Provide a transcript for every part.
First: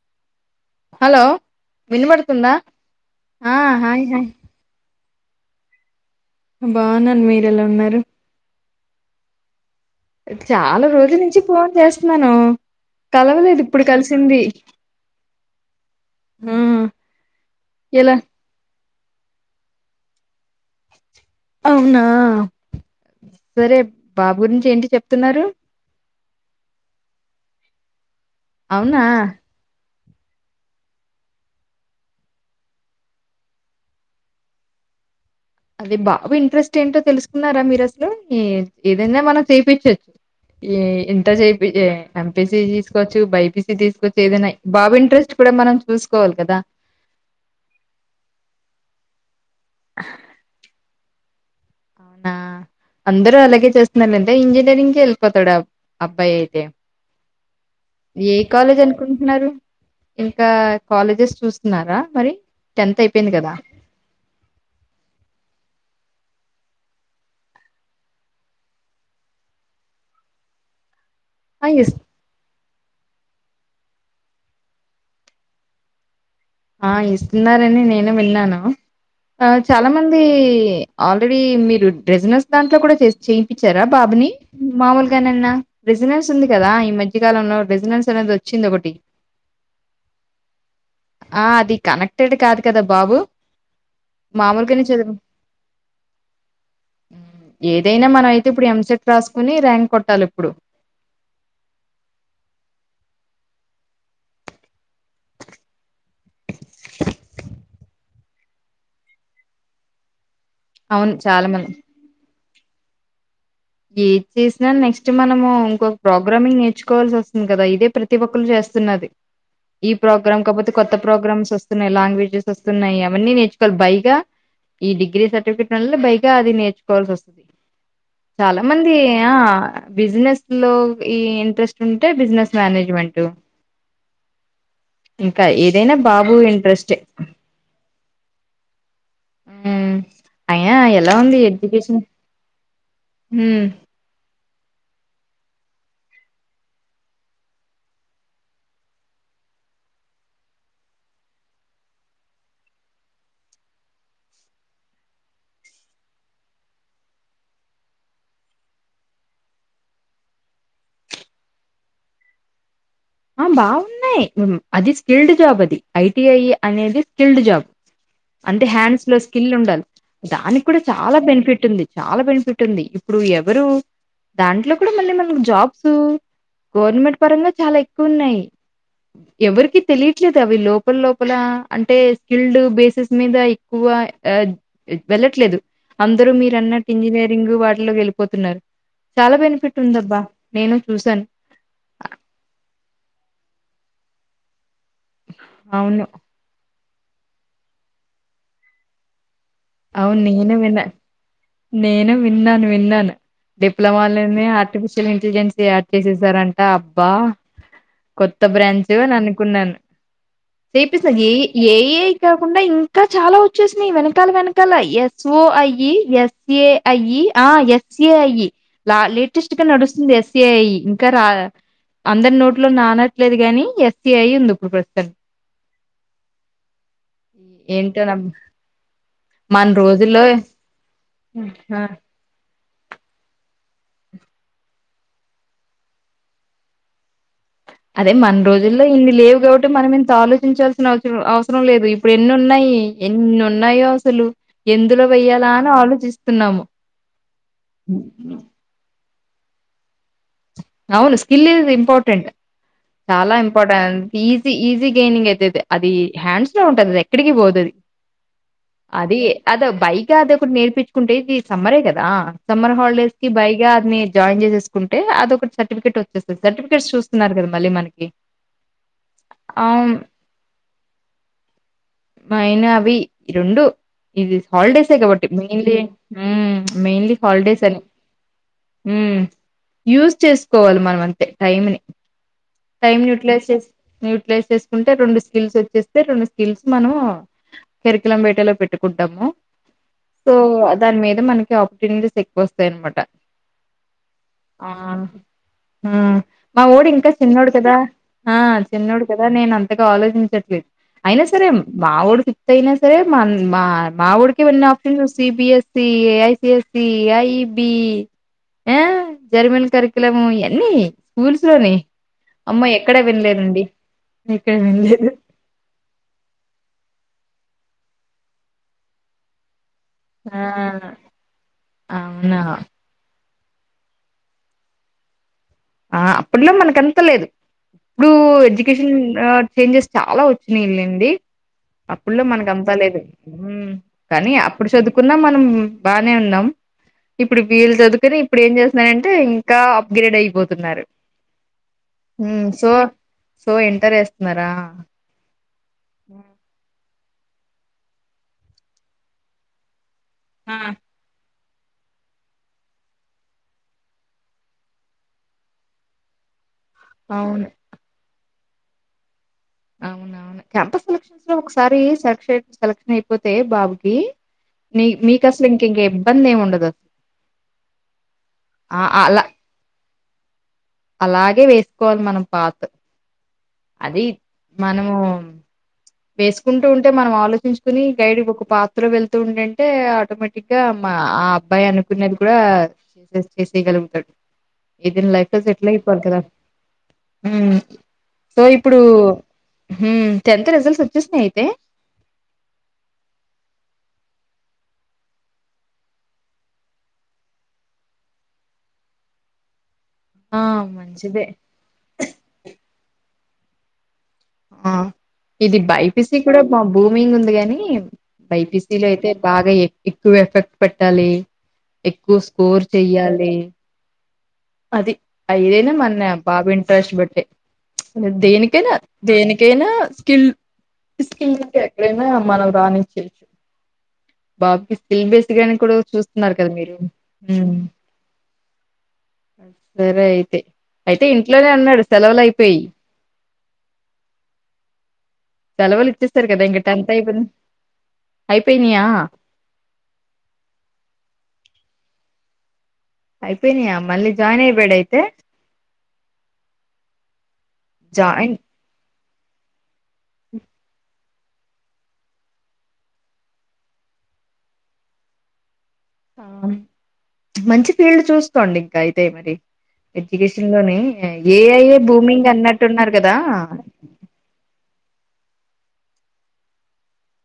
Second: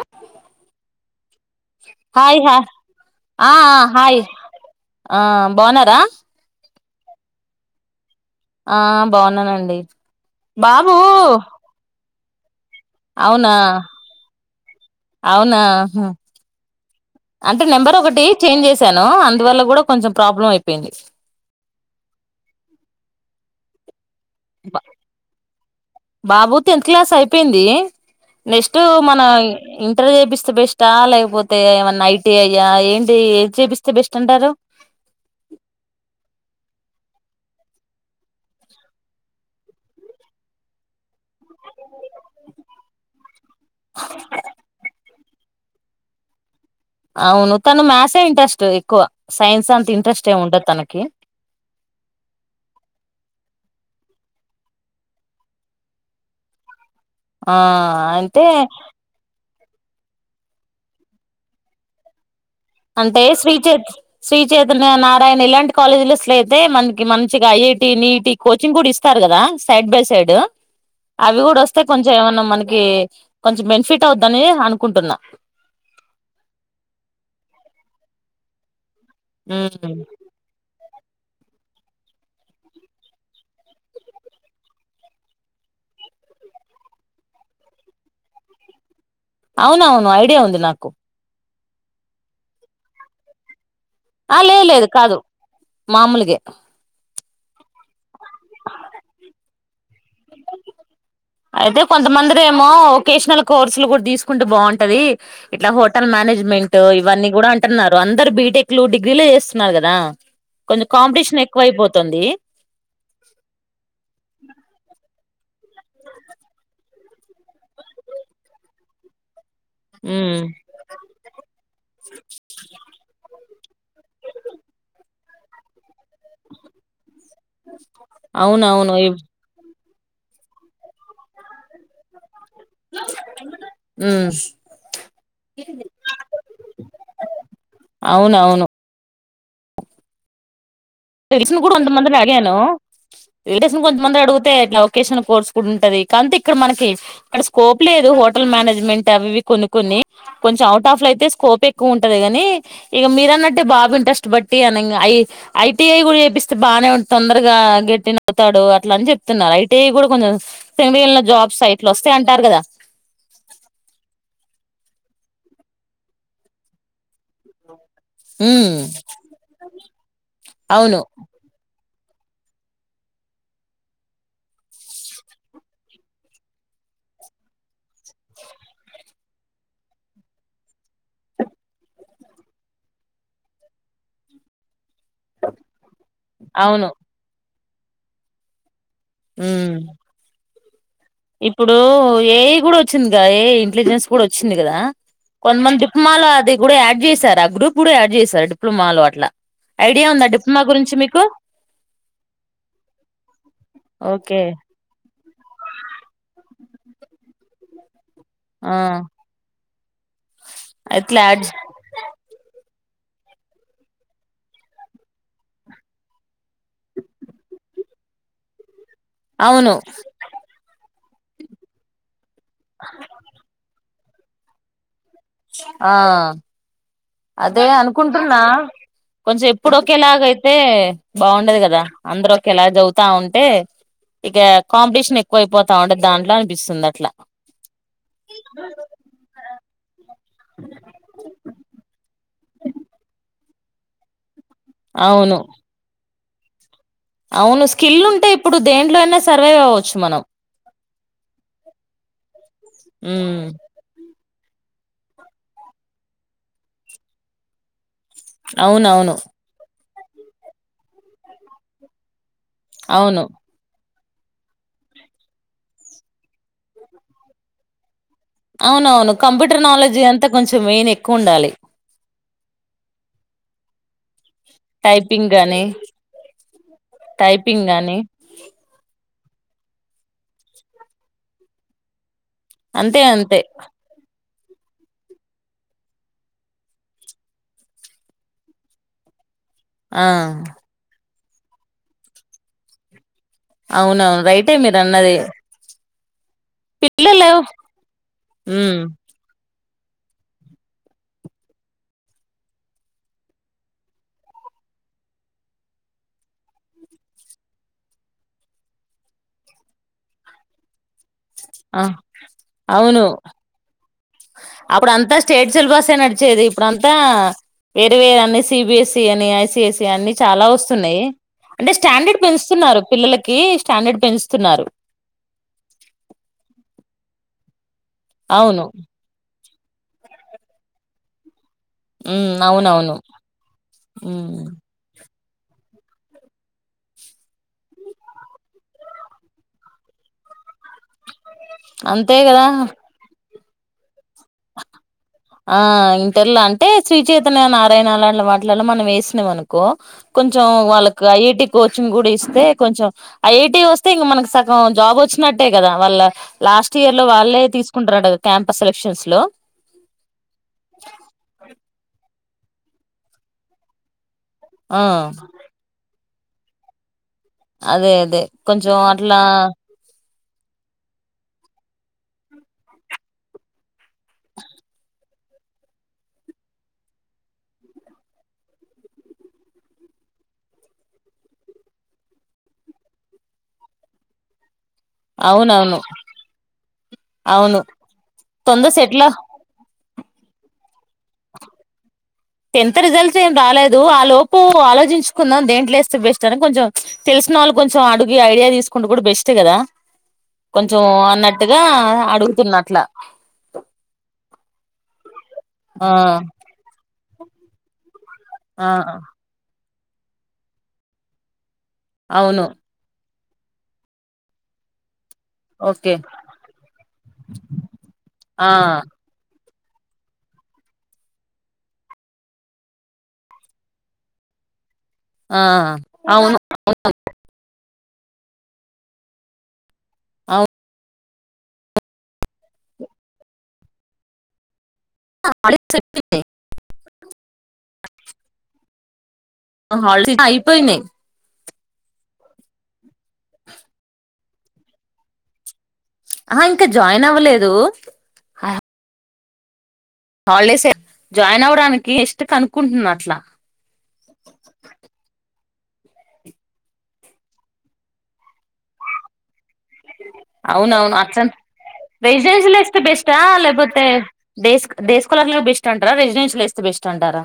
అ hello వినపడుతుందా ఆ hi hi ఆ బావున్నారా? బాగున్నాను మీరెలా ఉన్నారు ఆ బాగున్నానండి చాలా బాబు రోజుల నుంచి ఫోన్ చేస్ తునాను అవునా అవునా ఆ అంటే నెంబర్ ఎలా ఒకటి చేంజ్ చేస్ ను అందువల్ల కూడా కొంచెం ప్రాబ్లం అయి అవునా సరే బాబు గురించి ఏంటి బా- చెప్తున్నారు బాబు టెన్త్ క్లాస్ అయిపోయింది నెక్స్ట్ అవునా మన ఇ టర్ చేపిస్తే బెస్టా లేకపోతే ఏమన్నా ఐటీ అయ్యా ఏంటి ఏది చేపిస్తే బెస్ట్ అంటారు అదీ బాబు ఇంట్రెస్ట్ ఏంటో తెలుసుకున్నారా మీరు అసలు ఈ ఏదైనా మనం చేపించచ్చు ఈ ఇంటర్ చేపియే ఎంపీసీ తీసుకోవచ్చు బైపిస్ తీసుకోచ్చు ఏదైనా బాబు ఇంట్రెస్ట్ ఇప్పుడె మనం చూసుకోవాలి కదా అవును తను మ్యాసే ఇంట్రెస్ట్ ఎక్కువ సైన్స్ అంత ఇంట్రెస్ట్ ఏమి ఉండదు తనకి ఆ అవునా అందరూ అలాగే చేస్తున్నారు అంటే ఇంజనీరింగ్ కెళ్ళిపోతాడు అబ్బాయి అయితే ఆ ఏ అంటే కాలేజ్ అనుకుంటున్నారు ఇంకా కాలేజెస్ చూస్తున్నారా మరి టెన్త్ అంటే అయిపోయింది కదా శ్రీచ శ్రీచైతన్య నారాయణ ఇలాంటి కాలేజీలో సి ట్లయితే మనకి మంచిగా ఐఐటి నీటి కోచింగ్ కూడా ఇస్తారు కదా సైడ్ బై సైడ్ అవి కూడా ఆ వస్తే ఇస్ కొంచెం ఏమన్నా మనకి కొంచెం బెనిఫిట్ అవుద్దని అనుకుంటున్నా ఆ ఇస్తున్నారని నేను విన్నాను ఆ ఉమ్ చాలా మంది ఆల్రెడీ మీరు రెజినెన్స్ దాంట్లో కూడా చేర్పించారా బాబుని మామూలుగానన్న రెజినెన్స్ ఉంది కదా ఈ మధ్య కాలంలో రెజినెన్స్ అనేది వచ్చింది ఒకటి అవునవును ఐడియా ఉంది నాకు ఆ అది కనెక్టెడ్ కాదు కదా బాబు ఆ లేదు మామూలుగానే లేదు చదువు కాదు మామూలుగే ఏదైన్ మన అయితే ఇప్పుడు ఎంసెట్ రాసుకోని ర్యాంక్ కొట్టాలి ఇప్పుడు అయితే కొంతమందిరేమో వకేషనల్ కోర్సులు కూడా తీసుకుంటూ బాగుంటది ఇట్లా హోటల్ మేనేజ్మెంట్ ఇవన్నీ కూడా అంటున్నారు అందరు బీటెక్ లు డిగ్రీలు చేస్తున్నారు కదా కొంచెం అవును కాంపిటీషన్ చాలా ఎక్కువ మంది అయిపోతుంది ఏది చేసినా నెక్స్ట్ నట్ మనము ఇంకొక ప్రోగ్రామింగ్ నేర్చుకోవాల్సి వస్తుంది కదా ఇదే ప్రతి ఒక్కరు చేస్తున్నది ఈ ఉమ్ ప్రోగ్రామ్ కాకపోతే కొత్త ప్రోగ్రామ్స్ వస్తున్నాయి లాంగ్వేజెస్ వస్తున్నాయి అవన్నీ నేర్చుకోవాలి బైగా ఈ డిగ్రీ సర్టిెట్ వల్ల పైగా ఆది నేర్చుకోవాల్సి వస్తుంది అ చాలా మంది ఆ బిజినెస్ లో ఈ ఇంట్రెస్ట్ ఉంటే బిజినెస్ మేనేజ్మెంట్ ఇంకా ఏదైనా బాబు ఇంట్రెస్ట్ అవునవును ఉ అ తెలిసొనోళ్లని కూడా కొంద మందిని అడిగాను ఉమ్ కొందమందిని అడుగు లొకేషన్ కోర్స్ కూడా ఉంటది కా ఇక్కడ మనకి ఇక్కడ స్కోప్ లేదు హోటల్ మేనేజ్మెంట్ అవి కొను కొని కొంచెం అవుట్ ఆఫ్ అయితే స్కోప్ ఎక్కువ ఉంటది కాని ఇక మీరన్నట్టే బాబు ఇంట్రెస్ట్ బట్టి అ ఐటిఐ కూడా చెపిస్తే బాగానే తొందరగా గట్టిన అవుతాడు అట్లా అని చెప్తున్నారు ఐటిఐ కూడా కొంచెండి వెళ్ళిన జాబ్స్ అట్లా వస్తా అంటారు కదా ఆ బాగున్నాయి అది స్కిల్డ్ జాబ్ అది ఐటిఐ అనేది స్కిల్డ్ జాబ్ అంటే ఉమ్ హ్యాండ్స్ లో స్కిల్ ఉండాలి దానికి కూడా అవును చాలా బెనిఫిట్ ఉంది చాలా బెనిఫిట్ ఉంది ఇప్పుడు ఎవరు దాంట్లో కూడా మళ్ళీ మనకు జాబ్స్ గవర్నమెంట్ పరంగా చాలా ఎక్కున్నాయి ఎవరికి తెలియట్లేదు అవి లోపల లోపల అంటే స్కిల్డ్ బేసిెస్ మీద ఎక్కువ వెళ్ళట్లేదు అందరుూ మీరు అన్నట్టు అవును ఇంజనీరింగ్ వా లో వెళ్ళిపోతున్నారు చాలా బెనిఫిట్ ఉమ్ ఉందబ్బా నేను చూసాను ఇప్పుడు ఏయి కూడా వ వచ్చిందిగా ఏ ఇంటెలిజెన్స్ కూడా వచ్చింది కదా కొంద మంది అవును దిక్మాాల అది కూడా అడ్ చేశారు ఆ గ్రూప్ కూడా యాడ్ చేశారు డిప్లొమా లో అట్లా ఐడియా అవును ఉందా నేను డిప్లొమా విన్నా గురించి మీకు నేను విన్నాను విన్నాను ఓకే డిప్లొమాలోనే ఆర్టిఫిషియల్ ఎ యాడ్ చేసేసారే అబ్బా కొత్త ఆ బ్రాంచ్ అని అనుకున్నాను అట్లా చేపిసది యాడ్ చే ఏ ఏ కాకుండా ఇం ఇ చాలా వచ్చేసినా ఈ వెనకాల వెనక ల ఎస్ఓ ఐఈ ఎస్ఏ ఐఈ ఆ ఎస్ఏ ఐఈ లేటెస్ట్ గా అవును నడుస్తుంది ఎస్సఐ అందరి నోట్ ఇంట్లో నానట్లేదుగాని ఎస్ ఈఅయి ఉంది ఇప్పుడు ప్రస్తుతన్ ఆ అదే ఏంటో నమ్ అనుకుంటున్నా కొంచెం మన ఎప్పుడు ఒకేలాగ రోజుల్లో అయితే బాగుండదు ఆ, కదా అందరు ఒకేలాగ్ చదువుతా ఉంటే ఇక కాంపిటీషన్ ఎక్కువయిపోతా ఉంట దాంట్లో అనిపిస్తుంది అట్లా అదే మన రోజుల్లో ఇన్ని లేవు కాబట్టి మనమింత ఆలో చించాల్సిన అవసరం అవసరం లేదు ఇప్పుడు ఎన్ని ఉన్నాయి ఎన్ నున్నాయో అసలు ఎందులో అవును వెయ్యాలా అని ఆలోచిస్ తున్నాము అవును స్కిల్ ఉంటే ఇప్పుడు దేంట్లో అయినా స్ సర్వే కావచ్చు మనం అవును స్కిల్ ఈజ్ ఇంపార్టెంట్ చాలా ఉమ్ important easy easy gaining అయితది అది హ్యాండ్స్ లో ఉంటది అది ఎక్కడికి పోదది అవునవును అది అదో బై కా అది ఒకటి నేర్పిచుకుంటే ఇది సమ్మరే కదా సమ్మర్ హాలిడేస్ అవును కి బైగా అదినేది జాయిన్ చేసేసుకుంటే అదొకటి సర్టిఫికెట్ వచ్చేస్తది సర్టిఫికేట్ చూస్తున్నారు కదా మళ్ళీ మనకి అవునవును కంప్యూటర్ అవును నాలెడ్జ్ అంతా కొంచెం మెయిన్ ఎక్కువ ఉండాలి మేయిన్ అవి ఈ రెండు ఇది హాలిడేసే కాబట్టి టైపింగ్ గాని మ్మ్ మెయిన్లీ హాలిడేస్ టైపింగ్ అని గాని మ్మ్. యూజ్ చేస్ కోవాలి మనం అంతే టైమ్ ని టైమ్ అంతే ని అంతే యుటిలైజ్ చేస్ యుటిలైజ్ చేసుకుంటే రెండు స్కిల్స్ వచ్చేస్తే రెండు స్కిల్స్ మనం కరికులం వీటా లో పెట్టుకుంటాము ఆ సో ఆ దానిమీద్ ఇ మనకి ఆపర్టునీస్ ఎక్కువ వస్తాయి అన్మాట అవును అవును రైటే మీరు అన్నది మ్ మా వోడు ఇంకా పిల్లలు చిన్నోడు కదా ఆ ఉమ్ చిన్నోడు కదా నేన అం పెద్దగా ఆలోచించట్లేదు, అయినా సరే మా వోడు కి ఇస్తే అయినా సరే మా మా వాడికి ఉన్నా options CBSE, ICSE, IB German curriculum ఎన్ని స్కూల్స్ లోని ఆ అమ్మా ఎక్కడ అవును వినలేదు అండి ఎక్కడ అప్పుడు అంతా స్టేట్ సిలబస్ ఐ నడిచేది ఇప్పుడు అంతా ఆ ఏంటో అని సిబిఎస్ఈ అని ఐసిఎస్ అని ఆ చాలా వస్తున్నాయి అంటే స్టాండర్డ్ అవునా పెంచుతున్నారు పిల్లలకి కి స్టాండర్డ్ పెంచుతున్నారు ఆ అప్పట్లో మనకెంత లేదు ఇప్పుడు అవును ఎడ్యుకేషన్ చేంజెస్ చాలా వచ్చినాయి లే అండి అప్పుట్లో ఉమ్ మనకు అంత అవునవును లేదు కానీ ఉమ్ అప్పుడు చదువుకు న్నా మనం బాగానే ఉన్నాం ఇప్పుడు వీలు చదువుకుని ఇప్పుడు ఏం చేస్తున్నాారంటే ఇంకా అప్గ్రేడ్ అయిపోతుంది న్నారు అంతే కదా సో ఎంకరేజ్ ఆ ఇంటర్లో అంటే శ్రీ చైతన్య త్తన నారాయణ వాటిలలో మనం వేసినాం అనుకో కొంచెం వాళ్ళకి ఐఐటి కోచింగ్ కూడా ఇస్తే కొంచెం ఐఐటి వస్తే ఇంక మనకి సగం జాబ్ వచ్చినట్టే కదా వాళ్ళ లాస్ట్ ఇయర్ లో వాళ్ళే అవును తీసుకుంటారంట కదా క్యాంపస్ సెలక్షన్స్ హలో అవునవును క్యాంపస్ సెలక్షన్స్ లో ఒకసారి స సెలెక్షన్ అయిపోతే బాబుకి ఆ మీ మీకు కసలు ఇంక ఇం ఇబ్బంది ఏమీ ఉండదు అదే అదే కొంచెం అట్లా అలా అలాగే వేసుకోవాలి మనం పాత అది మనము వేసుకుంటూ ఉంటే మనం ఆలోచించుకుని గైడ్ ఒక పాత్రలో వెళ్తూ ఉండేంటే ఆటోమేటిక్గా మా ఆ అబ్బాయి అనుకునేది కూడా చేసే చేసేయగలుగుతాడు ఏది లైఫ్ లో సెటిల్ అవునవును అయిపోవాలి కదా అవును సో తొందర ఇప్పుడు సెట్లా ఉహ్ టెన్త్ రిజల్ట్ వచ్చేసినయ్ అయితే టెన్త్ రిజల్ట్స్ ఏం రాలేదు ఆ లోపు ఆలోచించుకుందాం దేంట్లోస్తే బెస్ట్ అని కొంచెం తెలిసిన వాళ్ళు కొంచెం అడుగి ఐడియా తీసుకుంటూ కూడా బెస్ట్ కదా ఆ కొంచెం మంచిదే అన్నట్టుగా అడుగుతున్న అట్లా ఆ ఇది ఆ బైపిసి కూడా బాబు మీంగ్ ఉంది గాని బైపీస ఆ లో అయితే బాగా ఎక్ ఎక్కువ ఎఫెక్ట్ పెట్టాలి ఎక్కువ అవును స్కోర్ చెయ్యాలి లి అది [inaudible] అయిదైనా ఓకే మన్న బాబు ఇంట్రెస్ట్ బట్టే ఆ దేనికైనా దేనికి ఐనా స్కిల్ స్కిల్ ఎక్కడైనా మనం రానిచచ్చు బాబ్ ఫిల్ బేస్ ఆ గాని కూడా చూస్తున్నారు అవును కదా మీరు హు అ [inaudible] సరే అయితే అవును ఐ అయితే ఇంట్లోనే వున్నాడు సెలవులయిపోయి హాలిడేస్ సెలవులు ఇచ్చేస్తారు కదా ఇంక టెన్త్ అయిపోయిన అయిపోయినాయా హాలిడేస్ అయిపోయినాయి అయిపోయినయ మళ్ళీ జాయిన్ అయిపోయాడ అయితే ఆ ఇంకా జాయిన్ అవ్వలేదు దు జాయిన్ హ హాలిడేస్ ఏ జాయిన్ అవడానికి నెక్స్ట్ కనుక్కుంటున్న అట్లా ఆ మంచి ఫీల్డ్ చూస్కోండి ఇంకా అయితే మరి ఎడ్యుకేషన్ లోని అవునవును అట్లా ఏఐఏ భూమింగ్ రెసిడెన్షియల్ వేస్తే అన్నట్టున్నారు కదా డేస్ కలార్ బెస్ట్ అంటారా రెసిడెన్షియల్ వేస్తే బెస్ట్ అంటారా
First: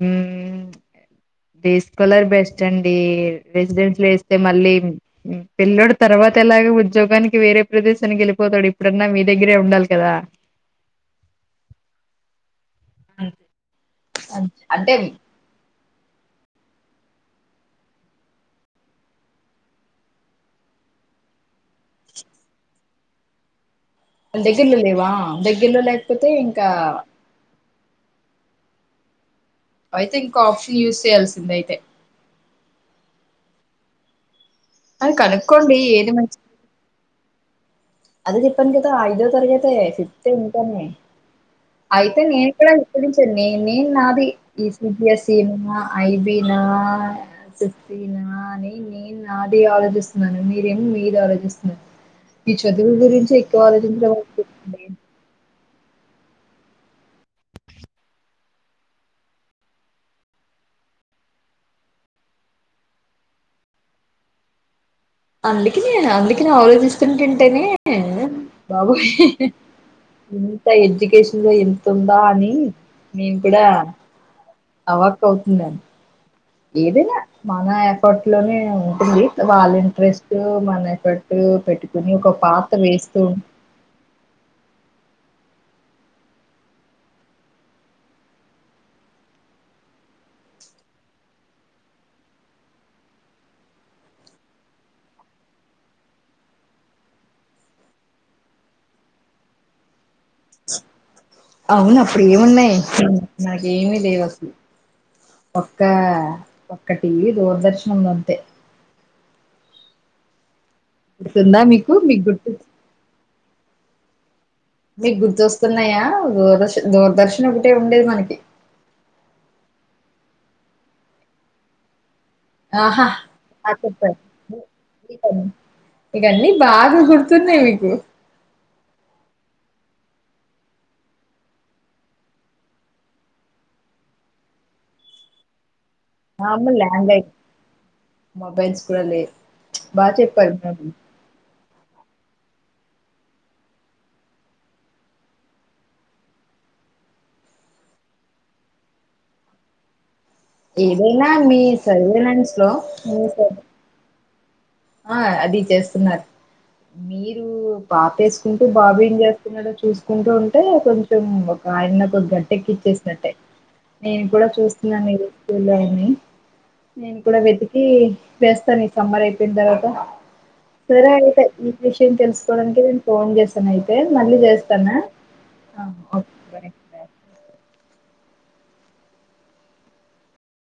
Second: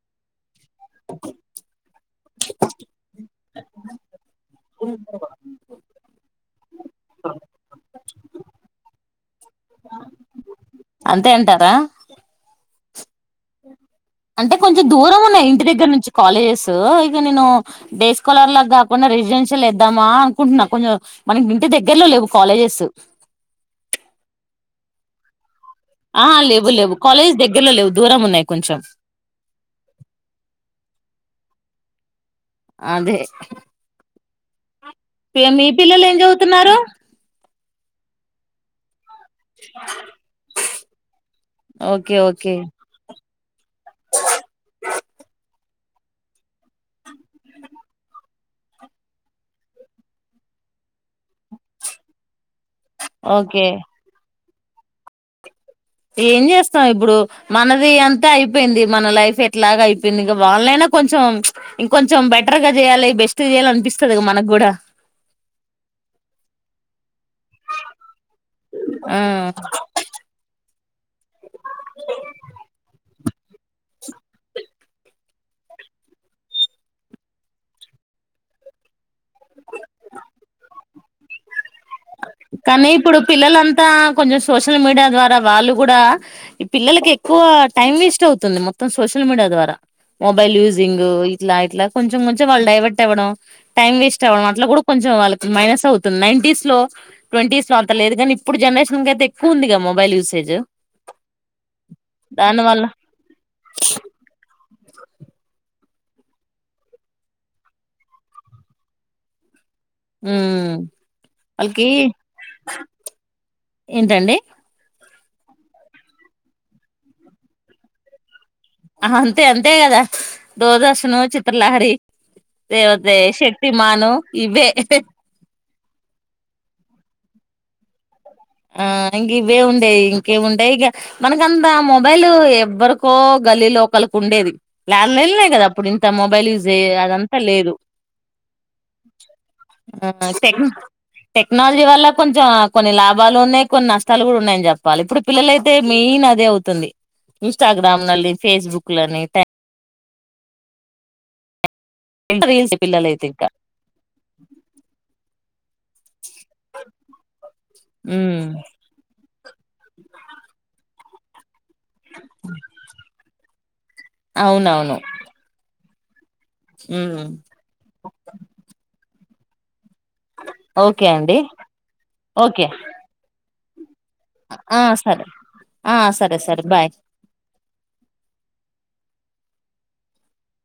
ఉ డేస్ కోలర్ బెస్ట్ అండి రెసిడెన్స్లు వేస్తే మళ్ళీ పిల్ల్లోడు తర్వాత ఎలాగో ఉద్యోగానికి వేరే ప్రదేశానికి వెళ్ళిపోతాడు ఎప్పుడన్నా మీ దగ్గరే ఉండాలి కదా అంతే అంటారా అంటే కొంచెం దూరం ఉన్నాయి ఇంటి దగ్గర నుంచి కాలేజెస్ ఇగ నేను డేస్కాలర్ లా కాకుండా రెసిడెన్షియ ఏద్దామా అనుకుంటున్నా కొంచం మనకి ఇంటి దగ్గరలో లేవు కాలేజెస్ దగ్గర్లో లేవా దగ్గ ఆ లేవ్వు లేవ్వు కలేజ్ ద గ్గర్లో లేవు దూరం ఉన్నాయి కొంచెం అయితే ఇంకో ఆప్షన్ యూజ్ చేయాల్సిందె అయితే అదే అది ఇగ మీ కనుక్కోండి పిల్లలు ఏది ఏం మంచి చవుతున్నారు అదే చెప్పను కదా [inaudible] తరగతే ఫిఫ్తే ఇంకానే ప [unintelligible] ఓకే అయితే నేను ఓకే కూడా నిప్పించను న నేను నాది యూపీఎస్సీ నా ఐబీ నా జీనా అని నేను నాది ఆలోచిస్తున్నాను మీరేం మీది ఆలోచిస్తు చదువు గురించి ఎక్కువ ఓకే ఆలోచించ అ ఏం చేస్తావ్ ఇప్పుడు, మనది అంత అయిపోయింది లైఫ్ ఎట్లాగో చేయాలి అయిపోయింది, ఇంక వాళ్ళైనా కొంచెం ఇంకొంచెం బెటర్గా చేయాలి బెస్ట్ చేయ్యాలి అనిపిస్తుంది ఇ మనకు కూడా అందుకనే అందుకనే ఆలోచిస్తుంటుంటేనే బాబోయి ఆ ఇ ఎడ్యుకేషన్ లో ఇంతుందా అని నేను కూడా అవాక్ అవుతున్నాను ఏదనా మన ఎఫట్ లోనే ఉంటుంది వాళ్ళ ఇంట్రెస్ట్ మన ఎఫర్ట్ పెట్టు కానీ ఇప్పుడు పిల్లలంతా కొంచెం సోషల్ మీడియా ద్వారా వాళ్ళు కూడా, ఈ పిల్లలకి ఎక్కువ టైం వేస్ట్ అవుతుంది మొత్తం సోషల్ మీడియా ద్వారా, మొబైల్ యూజింగ్ ఇట్లా ఇట్లా కొంచెం కొంచెం వాళ్ళు డైవర్ట్ అవ్వడం, టైం వేస్ట్ అవ్వడం అట్లా కూడా కొంచెం వాళ్ళకి మైనస్ అవుతుంది నైన్ంటస్ లో ట్వంటీస్లో అంతలేదు గాని, ఇప్పుడు జనరేషన్ అయితే ఎక్కువ ఉందిగా మొబైల్ యూసేజ్ అవును అప్పుడు దాని ఏమున్నాయి వల్ల నాకేమి లేవు అసలు ఒక్క ఒక్కటి దూరదర్శనంలోంతే ఉ ఇస్తుందా మీకు మీకు గుర్తుస్ ఏంటండి మీకు గుర్తుస్తున్నాయా దూరదర్స్ దూరదర్శన్ ఒకటే ఉండేది మనకి అంతే అంతే కదా దూరదర్శను చిత్రలహరి ఆహా లేకపోతే ఆ చెప్ప శక్తిమాను ఇవే ఇకన్నీ బాగా గు సున్నే మీకు ఆ ఇంక ఇవే ఉండేవి ఇంకే ఉండే ఇక మనకంతా మొబైల్, ఎవ్వరికో గల్లీ లోకలికి ఉండేది ల్యాండ్లైన్లే కదా ఇప్పు ఇంత మొబైల్ అమ్మ యూజే ల్యాండ్లైన్ అదంతా లేదు, మొబైల్స్ కూడా లేవు ఆ బాగా లేదు చెప్పారు టెక్ మేడం టెక్ నల్ జీవల్ల కొంచెం కొన్ని లా వాళ్లు ఉన్నాయ్ కొన్ని నష్టాలు కూడా ఉన్నాయ్అని చెప్పాలి ఇప్పుడు పిల్లల అయితే మెయిన్ అదే అవుతుంది ఇన్స్టాగ్రామ్లని ఫేస్బుక్లని టాగ్ ఏదైనా మీ సర్లే నేన్ స్లో రీల్స్ పిల్లలయితే ఇంకా ఆ అది జెస్ట్ మీరు ఉమ్, పాపేసుకుంటే బాబు ఏం చేస్తున్నాడో చూసుకుంటూ ఉంటే కొంన్ టిమ్ము ఆయన ఒక గట్టెక్కిచ్చేసినట్టే నేను కూడా అవునవును చూస్తున్నాను [unintelligible] నేను ఉమ్, కూడా వెతికి వేస్తాను ఈ సమ్మర్ అయితే పింద్ అవటం ఓకే సరే అండి అయితే ఈ విషయం ఓకే తెలుసుకోవడానికి నేను ఫోన్ చేసా తిన్నారా ఆ సరే ఆ సరే సరే బాయ్